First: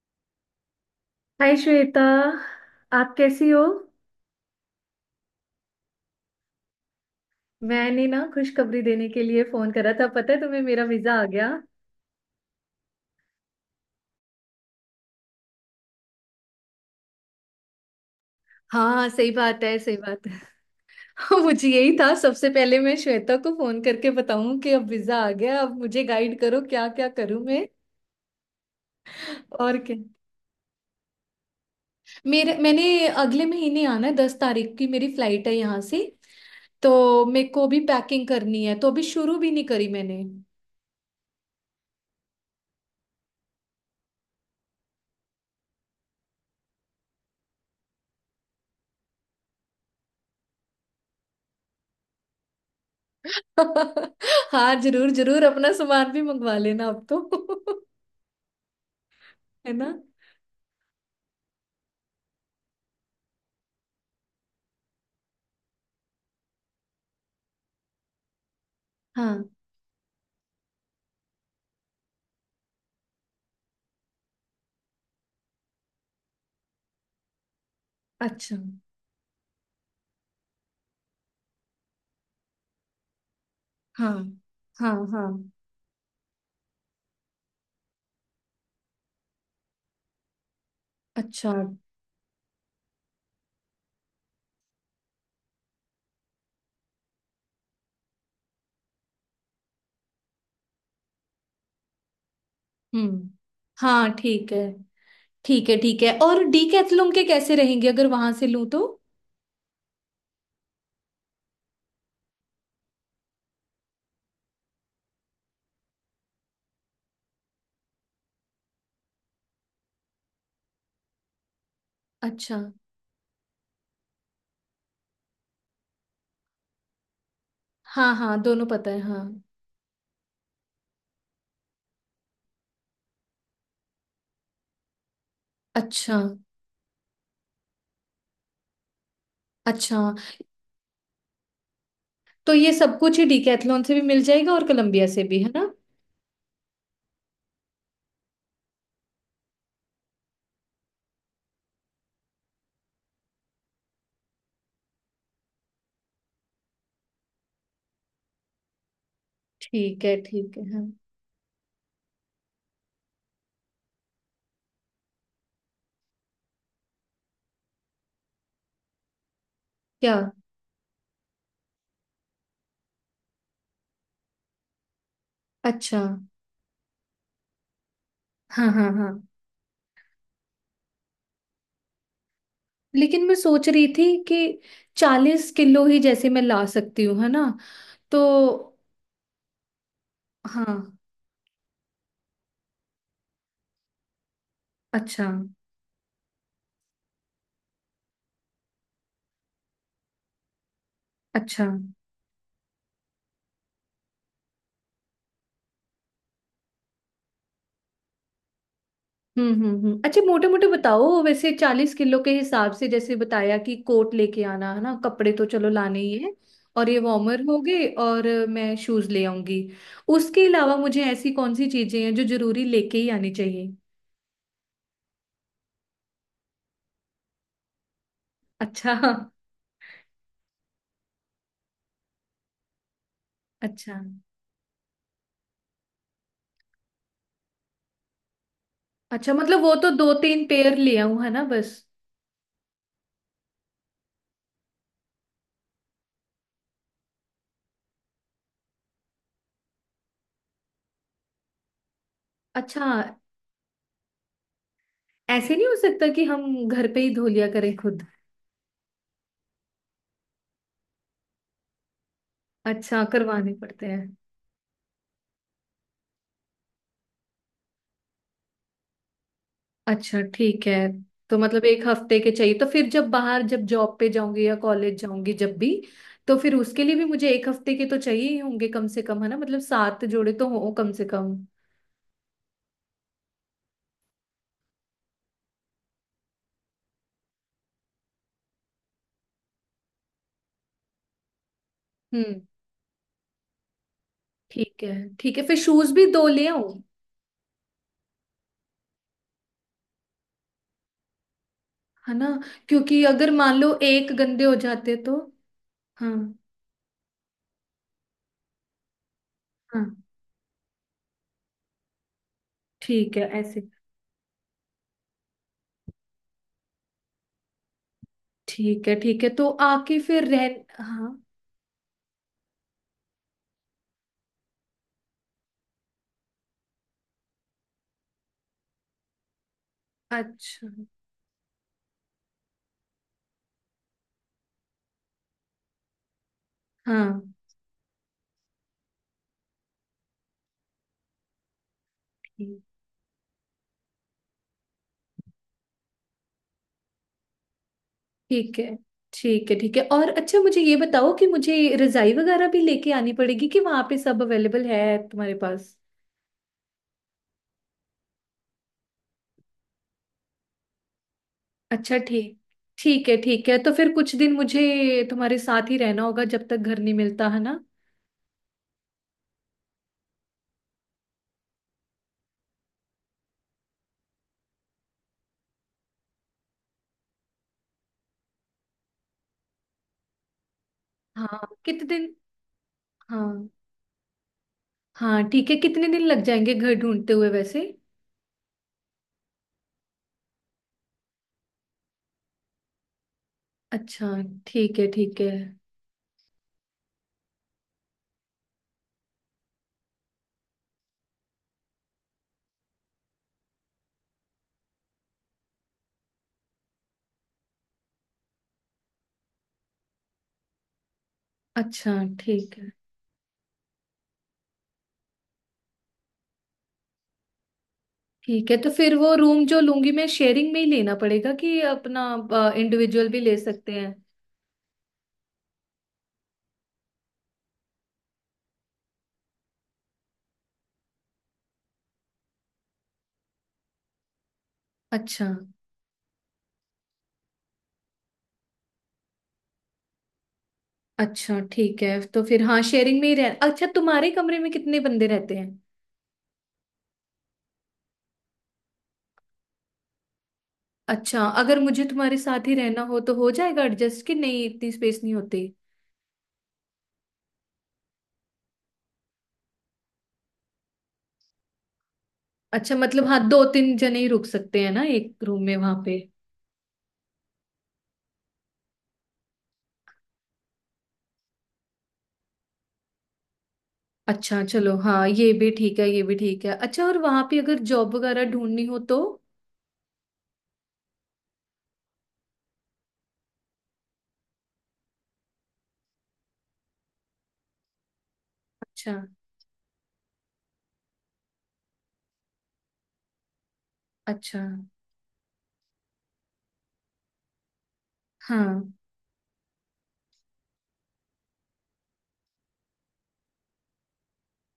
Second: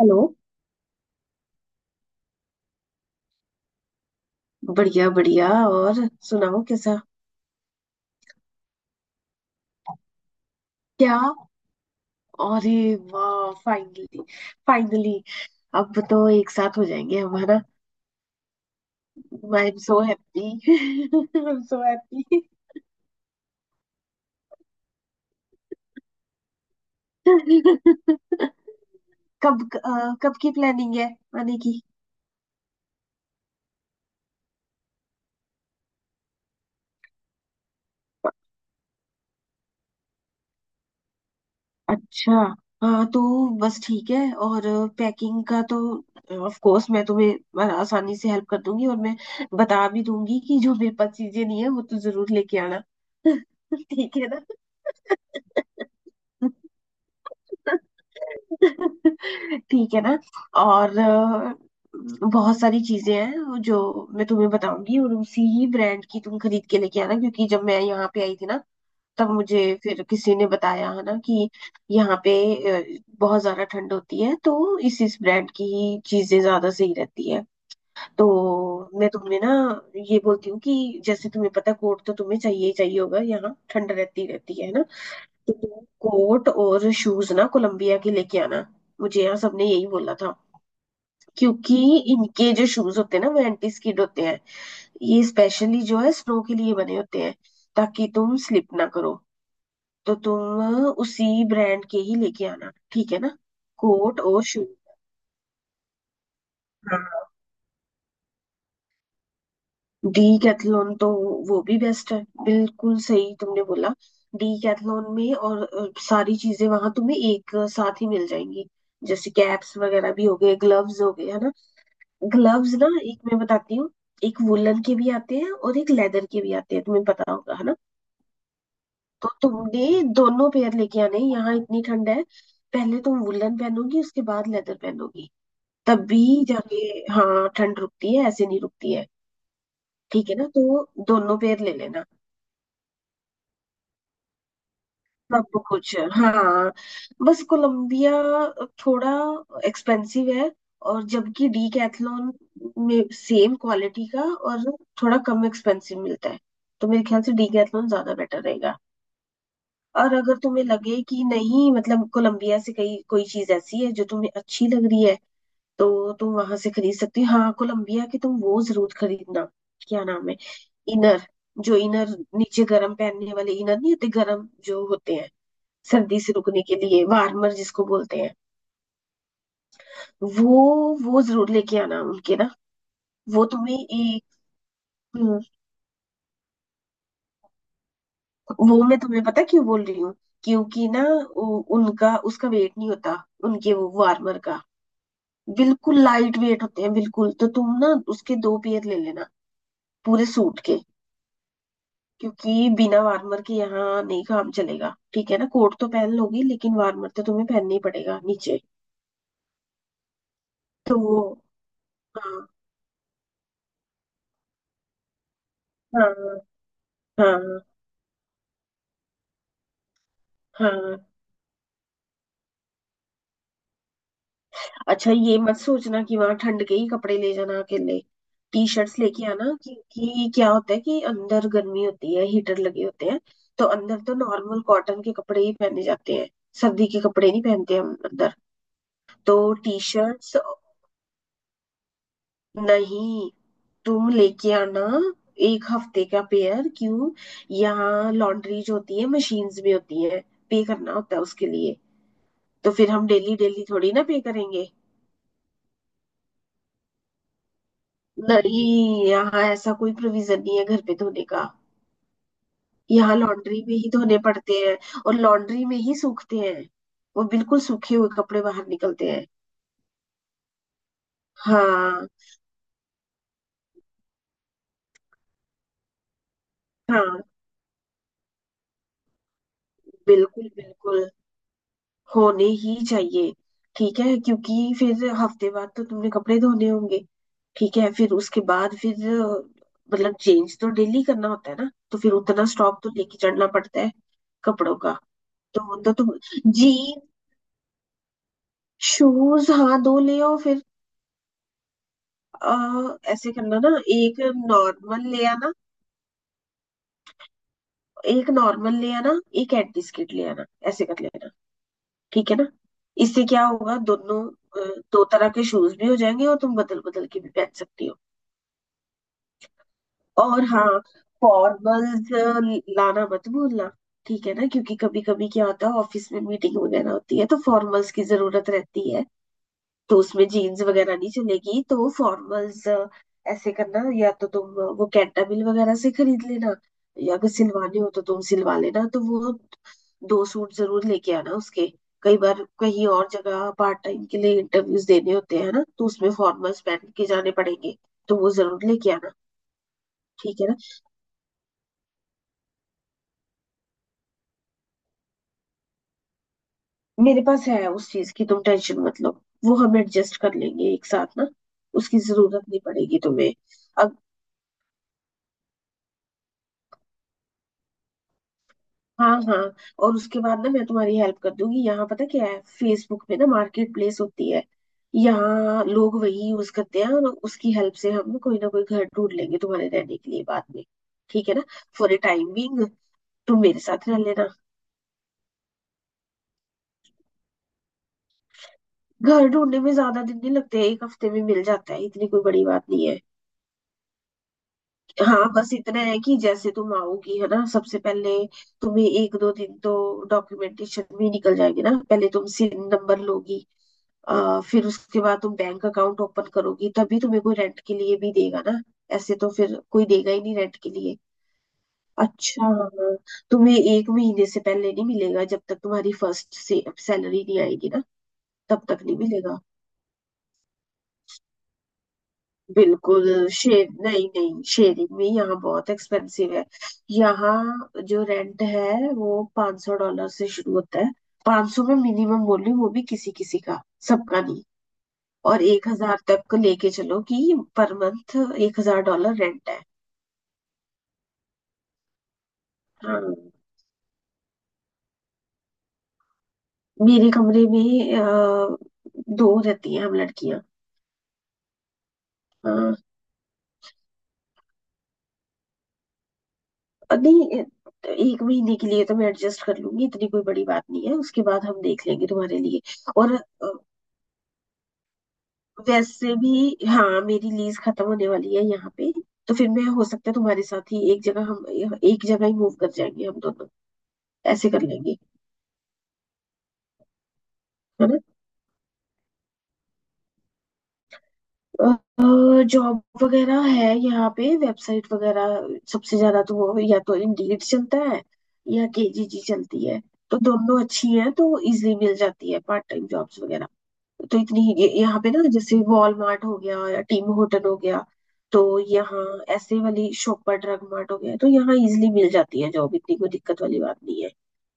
Hello. Hi Shweta, आप कैसी हो। बढ़िया बढ़िया। और सुनाओ कैसा? मैंने ना खुशखबरी देने के लिए फोन करा था। पता है तुम्हें, मेरा वीजा क्या? आ गया। अरे! वाह फाइनली! फाइनली! अब तो एक साथ हो जाएंगे हमारा। हाँ सही बात आई एम है, सही सो बात हैप्पी। है। आई एम मुझे सो यही था, हैप्पी। सबसे पहले मैं श्वेता को फोन करके बताऊं कि अब वीजा आ गया। अब मुझे गाइड करो क्या क्या करूं मैं। और क्या। कब की प्लानिंग है आने की? मेरे मैंने अगले महीने आना है। 10 तारीख की मेरी फ्लाइट है यहाँ से। तो मेरे को भी पैकिंग करनी है, तो अभी शुरू भी नहीं करी मैंने। अच्छा। हाँ तो बस ठीक है। और पैकिंग का तो ऑफ कोर्स मैं तुम्हें आसानी से हेल्प कर दूंगी और मैं बता भी दूंगी कि जो मेरे पास चीजें नहीं है वो तो जरूर लेके आना। ठीक है ना। हाँ जरूर जरूर, अपना सामान भी मंगवा लेना अब तो। है ना। ठीक है ना। और बहुत सारी चीजें हैं जो मैं तुम्हें बताऊंगी और उसी ही ब्रांड की तुम खरीद के लेके आना, क्योंकि जब मैं यहाँ पे आई थी ना तब हाँ। मुझे फिर किसी ने बताया है ना कि यहाँ पे बहुत ज्यादा ठंड होती है, तो इस ब्रांड की ही चीजें ज्यादा सही रहती है। तो अच्छा। मैं तुम्हें ना ये बोलती हूँ कि जैसे तुम्हें पता, कोट तो तुम्हें चाहिए ही चाहिए होगा, यहाँ ठंड हाँ रहती रहती है ना। हाँ हाँ। तो तुम कोट और शूज ना कोलंबिया के लेके आना। मुझे यहाँ सबने यही बोला था, अच्छा। क्योंकि इनके जो शूज होते हैं ना वो एंटी स्किड होते हैं। ये स्पेशली जो है स्नो के लिए बने होते हैं, ताकि तुम स्लिप ना करो। तो तुम उसी ब्रांड के ही लेके आना, ठीक है हम्म। ना। हाँ कोट और ठीक है। ठीक है ठीक है, और डीकैथलॉन के शूज। कैसे रहेंगे अगर वहां से लूँ तो। डीकैथलॉन तो वो भी बेस्ट है, बिल्कुल सही तुमने बोला। डीकैथलॉन में और सारी चीजें वहां तुम्हें एक साथ ही मिल जाएंगी, जैसे कैप्स वगैरह भी हो गए, ग्लव्स हो गए, है ना। अच्छा। ग्लव्स ना, एक मैं बताती हूँ। एक वुलन के भी आते हैं और एक लेदर के भी आते हैं, तुम्हें पता होगा है ना। हाँ हाँ, दोनों पता है तो हाँ। तुमने दोनों पेयर लेके आने हैं। यहाँ इतनी ठंड है, पहले तुम वुलन पहनोगी उसके बाद लेदर पहनोगी। तब अच्छा। भी जाके हाँ ठंड रुकती है, ऐसे नहीं रुकती है। अच्छा, ठीक है ना, तो दोनों पेयर ले लेना। तो ये सब कुछ ही डीकैथलॉन से भी मिल जाएगा और कोलंबिया से भी, है सब ना। कुछ है हाँ। बस कोलंबिया थोड़ा एक्सपेंसिव है, और जबकि डीकैथलॉन में सेम क्वालिटी का और थोड़ा कम एक्सपेंसिव मिलता है, तो मेरे ख्याल से डीकैथलॉन ज्यादा बेटर रहेगा। और अगर ठीक तुम्हें है हाँ। लगे कि नहीं, मतलब कोलंबिया से कहीं कोई चीज ऐसी है जो तुम्हें अच्छी लग रही है, तो तुम वहां से खरीद सकती हो। हाँ कोलंबिया की तुम वो जरूर खरीदना। क्या क्या। नाम है? इनर। जो इनर नीचे गरम पहनने वाले इनर नहीं होते, गरम जो होते हैं अच्छा। सर्दी से रुकने के लिए वार्मर जिसको बोलते हैं, हाँ हाँ हाँ। वो जरूर लेके आना उनके ना। लेकिन मैं वो सोच तुम्हें रही थी एक कि हम्म, 40 किलो ही जैसे मैं ला सकती हूँ, है ना। तो। वो मैं तुम्हें पता क्यों बोल रही हूँ? हाँ। क्योंकि ना उनका उसका वेट नहीं होता, उनके वो वार्मर का। अच्छा। बिल्कुल लाइट वेट होते हैं बिल्कुल, तो तुम ना उसके दो पेयर ले लेना, पूरे सूट के। अच्छा। क्योंकि बिना वार्मर के यहाँ नहीं काम चलेगा, ठीक है ना। कोट तो पहन लोगी लेकिन वार्मर तो तुम्हें पहनना ही पड़ेगा नीचे। अच्छा मोटे मोटे तो बताओ वो वैसे, 40 किलो के हाँ हिसाब से। जैसे बताया कि कोट लेके आना, है ना कपड़े तो चलो लाने ही है। हाँ और ये वार्मर हो हाँ। गए, और मैं शूज ले आऊंगी। उसके हाँ अलावा मुझे हाँ। ऐसी कौन सी चीजें हैं जो जरूरी लेके ही आनी चाहिए। अच्छा, ये मत सोचना कि वहां ठंड के ही कपड़े ले जाना अकेले। टी अच्छा। शर्ट्स लेके आना, क्योंकि क्या होता है कि अंदर गर्मी होती है, हीटर लगे होते हैं, तो अच्छा। अंदर तो नॉर्मल कॉटन के कपड़े ही पहने जाते हैं। सर्दी के कपड़े नहीं पहनते हम अंदर। अच्छा तो मतलब, वो टी तो दो शर्ट्स तीन पेयर ले आऊं है ना बस। नहीं, तुम लेके आना एक हफ्ते का पेयर। क्यों? यहाँ लॉन्ड्रीज होती है, मशीन्स भी होती है, पे करना होता है उसके लिए, तो फिर अच्छा, हम डेली डेली थोड़ी ना पे करेंगे। ऐसे नहीं हो सकता कि हम घर पे ही धो लिया करें खुद। नहीं, यहाँ ऐसा कोई प्रोविजन नहीं है घर पे धोने का। अच्छा यहाँ करवाने लॉन्ड्री में पड़ते ही हैं। धोने पड़ते हैं और लॉन्ड्री में ही सूखते हैं, वो बिल्कुल सूखे हुए कपड़े बाहर निकलते हैं। अच्छा ठीक है। तो मतलब एक हाँ हफ्ते के चाहिए, तो फिर जब बाहर, जब जॉब पे जाऊंगी या कॉलेज जाऊंगी, जब भी, तो फिर उसके लिए भी हाँ मुझे एक हफ्ते के तो चाहिए ही होंगे कम से कम, है ना। मतलब 7 जोड़े तो बिल्कुल हो कम से बिल्कुल, कम। होने ही चाहिए। ठीक है, क्योंकि फिर हफ्ते बाद तो तुमने कपड़े धोने होंगे। ठीक है, फिर उसके बाद फिर मतलब चेंज तो डेली करना होता है ना, तो फिर हम्म। उतना स्टॉक तो लेके चढ़ना पड़ता है कपड़ों ठीक है। का। ठीक है फिर तो वो शूज तो भी तुम दो ले आऊं, जीन शूज हाँ दो ले आओ फिर। है ना, क्योंकि अगर ऐसे मान करना लो ना, एक एक गंदे हो जाते नॉर्मल तो। ले आना, हाँ। एक नॉर्मल ले आना, एक एंटी हाँ। स्किट ले आना, ऐसे कर लेना। ठीक है ना। ठीक इससे है, क्या ऐसे। होगा, दोनों दो तरह के शूज भी हो जाएंगे, और तुम बदल बदल के भी पहन सकती हो। ठीक है ठीक है। तो आके फिर और रह। हाँ, हाँ। फॉर्मल्स लाना मत भूलना। ठीक है ना। क्योंकि कभी कभी क्या होता है, ऑफिस में मीटिंग वगैरह होती है, तो फॉर्मल्स की जरूरत रहती है, तो उसमें जीन्स अच्छा। वगैरह नहीं चलेगी। तो फॉर्मल्स ऐसे करना, या तो तुम वो कैंटाबिल वगैरह से खरीद लेना, या हाँ। अगर सिलवाने हो तो तुम सिलवा लेना, तो वो दो सूट जरूर लेके आना उसके। कई बार कहीं और जगह पार्ट टाइम के लिए इंटरव्यूज देने होते हैं ना, तो उसमें फॉर्मल्स पहन के जाने पड़ेंगे। तो वो ठीक जरूर है। लेके आना, ठीक है ठीक है, और अच्छा ठीक है ना। मुझे ये बताओ कि मुझे रजाई वगैरह भी लेके आनी पड़ेगी कि वहां पे सब अवेलेबल है तुम्हारे पास। मेरे पास है, उस चीज की तुम टेंशन मत लो, वो हम एडजस्ट कर लेंगे एक साथ ना। अच्छा उसकी ठीक। जरूरत नहीं पड़ेगी ठीक है तुम्हें। ठीक है। तो फिर कुछ दिन मुझे तुम्हारे साथ ही रहना होगा जब तक घर नहीं मिलता, है ना। हाँ हाँ। और उसके बाद ना मैं तुम्हारी हेल्प कर दूंगी, यहाँ पता क्या है, फेसबुक पे ना मार्केट प्लेस होती है। यहाँ लोग वही यूज करते हैं, और उसकी हेल्प से हम ना कोई घर ढूंढ लेंगे तुम्हारे रहने के लिए बाद में। ठीक है हाँ ना। कितने फॉर ए दिन। टाइमिंग तुम हाँ। मेरे साथ रह लेना। हाँ ठीक है, कितने दिन लग जाएंगे घर ढूंढते हुए वैसे। घर ढूंढने में ज्यादा दिन नहीं लगते, एक हफ्ते में मिल जाता है, इतनी कोई बड़ी बात नहीं है। अच्छा। ठीक है ठीक है। हाँ, बस इतना है कि जैसे तुम आओगी है ना, सबसे पहले तुम्हें एक दो दिन तो डॉक्यूमेंटेशन में निकल जाएगी ना, पहले तुम सिन नंबर लोगी, फिर उसके बाद तुम बैंक अकाउंट ओपन करोगी, तभी तुम्हें कोई रेंट के लिए भी देगा ना। ऐसे तो फिर कोई देगा ही नहीं रेंट के लिए। अच्छा। अच्छा ठीक है हाँ, तुम्हें एक महीने से पहले नहीं मिलेगा, जब तक तुम्हारी फर्स्ट से सैलरी नहीं आएगी ना। ठीक है। तब तो तक फिर नहीं वो मिलेगा। रूम जो लूंगी मैं, शेयरिंग में ही लेना पड़ेगा कि अपना बिल्कुल इंडिविजुअल भी ले शेर सकते हैं। नहीं नहीं, शेयरिंग में यहाँ बहुत एक्सपेंसिव है। यहाँ जो रेंट है वो $500 से शुरू होता है। 500 में मिनिमम बोल रही हूँ, वो भी किसी किसी का, सबका नहीं। अच्छा। और 1,000 तक को लेके चलो, कि पर मंथ $1,000 रेंट है। अच्छा ठीक है तो फिर हाँ, शेयरिंग हाँ में ही रह। अच्छा तुम्हारे कमरे में कितने बंदे रहते हैं। मेरे कमरे में दो रहती हैं हम लड़कियां। अच्छा अगर मुझे तुम्हारे साथ ही हाँ रहना हो तो हो जाएगा एडजस्ट कि नहीं, इतनी स्पेस नहीं होती। और नहीं एक महीने के लिए तो मैं एडजस्ट कर लूंगी, इतनी कोई बड़ी बात नहीं है, उसके बाद हम देख लेंगे तुम्हारे लिए। अच्छा मतलब, और हाँ दो अ, तीन जने ही रुक सकते हैं ना एक रूम में वहां पे। वैसे भी हाँ, मेरी लीज खत्म होने वाली है यहाँ पे, तो फिर मैं हो सकता है तुम्हारे साथ ही एक जगह हम एक जगह ही मूव कर जाएंगे हम दोनों। अच्छा ऐसे कर चलो, लेंगे, हाँ ये भी ठीक है, ये भी ठीक है। अच्छा और वहां पे अगर है जॉब ना। वगैरह ढूंढनी हो तो। जॉब वगैरह है यहाँ पे, वेबसाइट वगैरह सबसे ज्यादा तो वो या तो इंडीड चलता है या अच्छा। केजीजी चलती है। तो दोनों अच्छी हैं, तो इजीली मिल जाती है पार्ट टाइम जॉब्स वगैरह। तो इतनी अच्छा। यहाँ पे ना, जैसे वॉलमार्ट हो गया या टीम होटल हो गया, तो हाँ। यहाँ ऐसे वाली शॉप पर ड्रग मार्ट हो गया, तो यहाँ इजिली मिल जाती है जॉब, इतनी कोई दिक्कत वाली बात नहीं है।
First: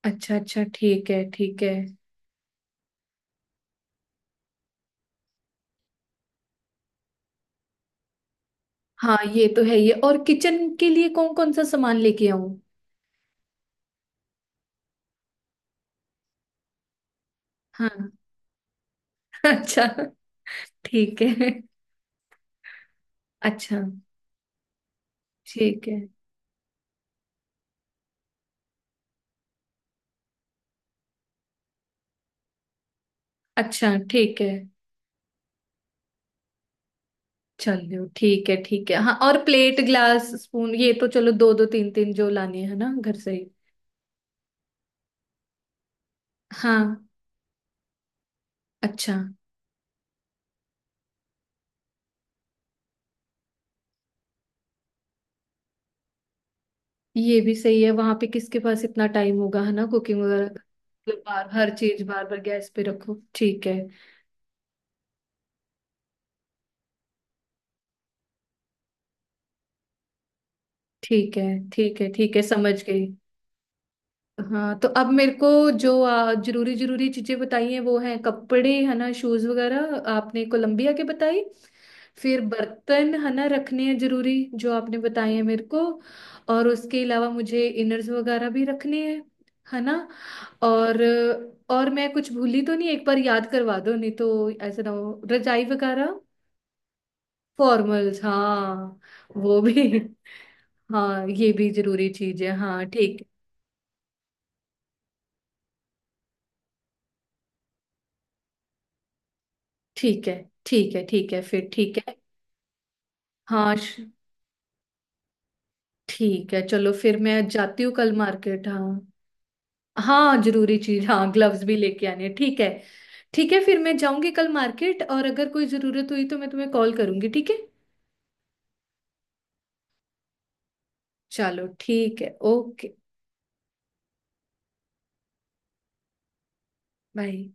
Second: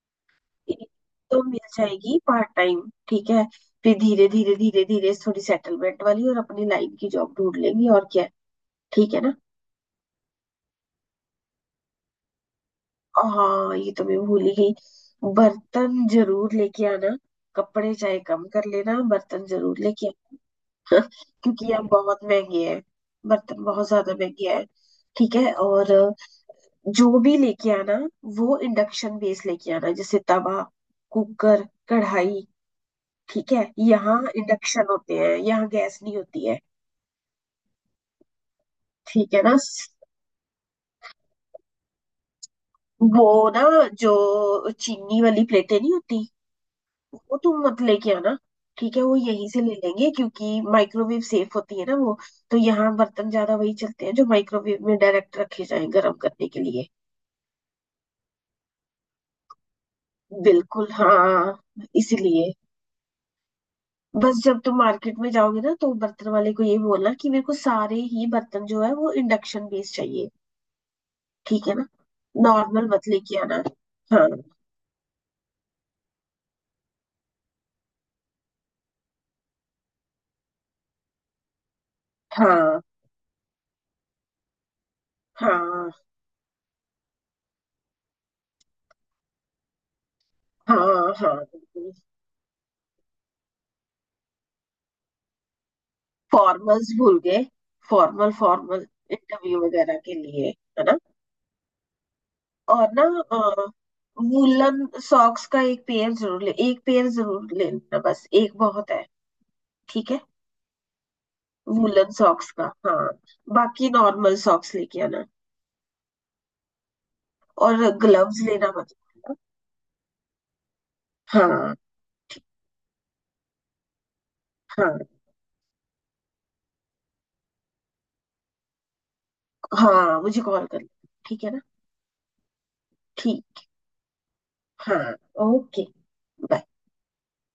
अच्छा। अच्छा एक ठीक है तो मिल ठीक है। जाएगी पार्ट टाइम। ठीक है, फिर धीरे धीरे धीरे धीरे थोड़ी सेटलमेंट वाली और अपनी लाइन की जॉब ढूंढ लेंगे, और क्या है। ठीक हाँ है ना। ये तो है। ये, और किचन के लिए कौन कौन सा सामान लेके आऊं। हाँ ये तो मैं भूल ही गई। बर्तन जरूर लेके आना, कपड़े हाँ। चाहे कम कर लेना, बर्तन जरूर अच्छा। लेके। ठीक है। क्योंकि ये बहुत महंगी है, बर्तन अच्छा। बहुत ज्यादा महंगे है। ठीक है, ठीक और है। जो भी लेके आना वो इंडक्शन बेस लेके आना, जैसे तवा, कुकर, कढ़ाई। ठीक है, अच्छा यहाँ ठीक है। इंडक्शन होते हैं, यहाँ गैस नहीं होती है। चलो ठीक है हाँ। ठीक है और ना। प्लेट, ग्लास, स्पून, ये तो चलो दो दो तीन तीन जो लानी है ना घर वो से ही। ना, जो चीनी वाली प्लेटें नहीं होती हाँ। वो तुम मत लेके आना। ठीक है, अच्छा। वो यहीं से ले लेंगे क्योंकि माइक्रोवेव सेफ होती है ना वो। तो यहाँ बर्तन ज्यादा वही चलते हैं जो माइक्रोवेव में डायरेक्ट रखे जाएं गर्म करने के लिए। ये भी सही है, वहां पे किसके पास इतना टाइम होगा, है ना, कुकिंग वगैरह का? बिल्कुल मतलब बार हाँ। हर चीज बार बार इसीलिए गैस पे रखो। ठीक है। बस जब तुम मार्केट में जाओगे ना, तो बर्तन वाले को ये बोलना कि मेरे को सारे ही बर्तन जो है वो इंडक्शन बेस्ड चाहिए। ठीक है। ठीक है ना। ठीक है ठीक है समझ नॉर्मल गई। मत लेके आना। हाँ हाँ तो अब मेरे को जो जरूरी जरूरी चीजें बताई हैं वो हैं कपड़े, है ना, शूज वगैरह आपने कोलंबिया के बताई। फिर हाँ बर्तन है ना रखने हैं, जरूरी जो आपने बताए हैं मेरे को। हाँ। और उसके अलावा मुझे इनर्स वगैरह भी रखने हैं, है ना। और। हाँ हाँ और बिल्कुल। मैं कुछ भूली तो नहीं, एक बार याद करवा दो, नहीं तो ऐसा ना हो। रजाई वगैरह। फॉर्मल्स भूल गए। फॉर्मल्स फॉर्मल फॉर्मल हाँ। वो इंटरव्यू वगैरह भी। के लिए, है ना। हाँ ये भी जरूरी चीज है, हाँ और ना ठीक। अ, वूलन सॉक्स का एक पेयर जरूर ले लेना, बस एक बहुत है। ठीक है। ठीक है ठीक है। ठीक है फिर ठीक वूलन है। सॉक्स का हाँ, हाँ बाकी श- नॉर्मल सॉक्स लेके आना। ठीक है, चलो फिर मैं और जाती हूँ कल ग्लव्स मार्केट। लेना मत। हाँ। हाँ जरूरी चीज, हाँ ग्लव्स भी हाँ लेके आने हैं, ठीक है। ठीक है फिर मैं जाऊंगी कल मार्केट, हाँ। और अगर कोई जरूरत हुई तो मैं तुम्हें कॉल करूंगी, ठीक है। हाँ मुझे कॉल कर लेना, ठीक है ना। चलो ठीक है, ओके। ठीक। हाँ। ओके। बाय। बाय।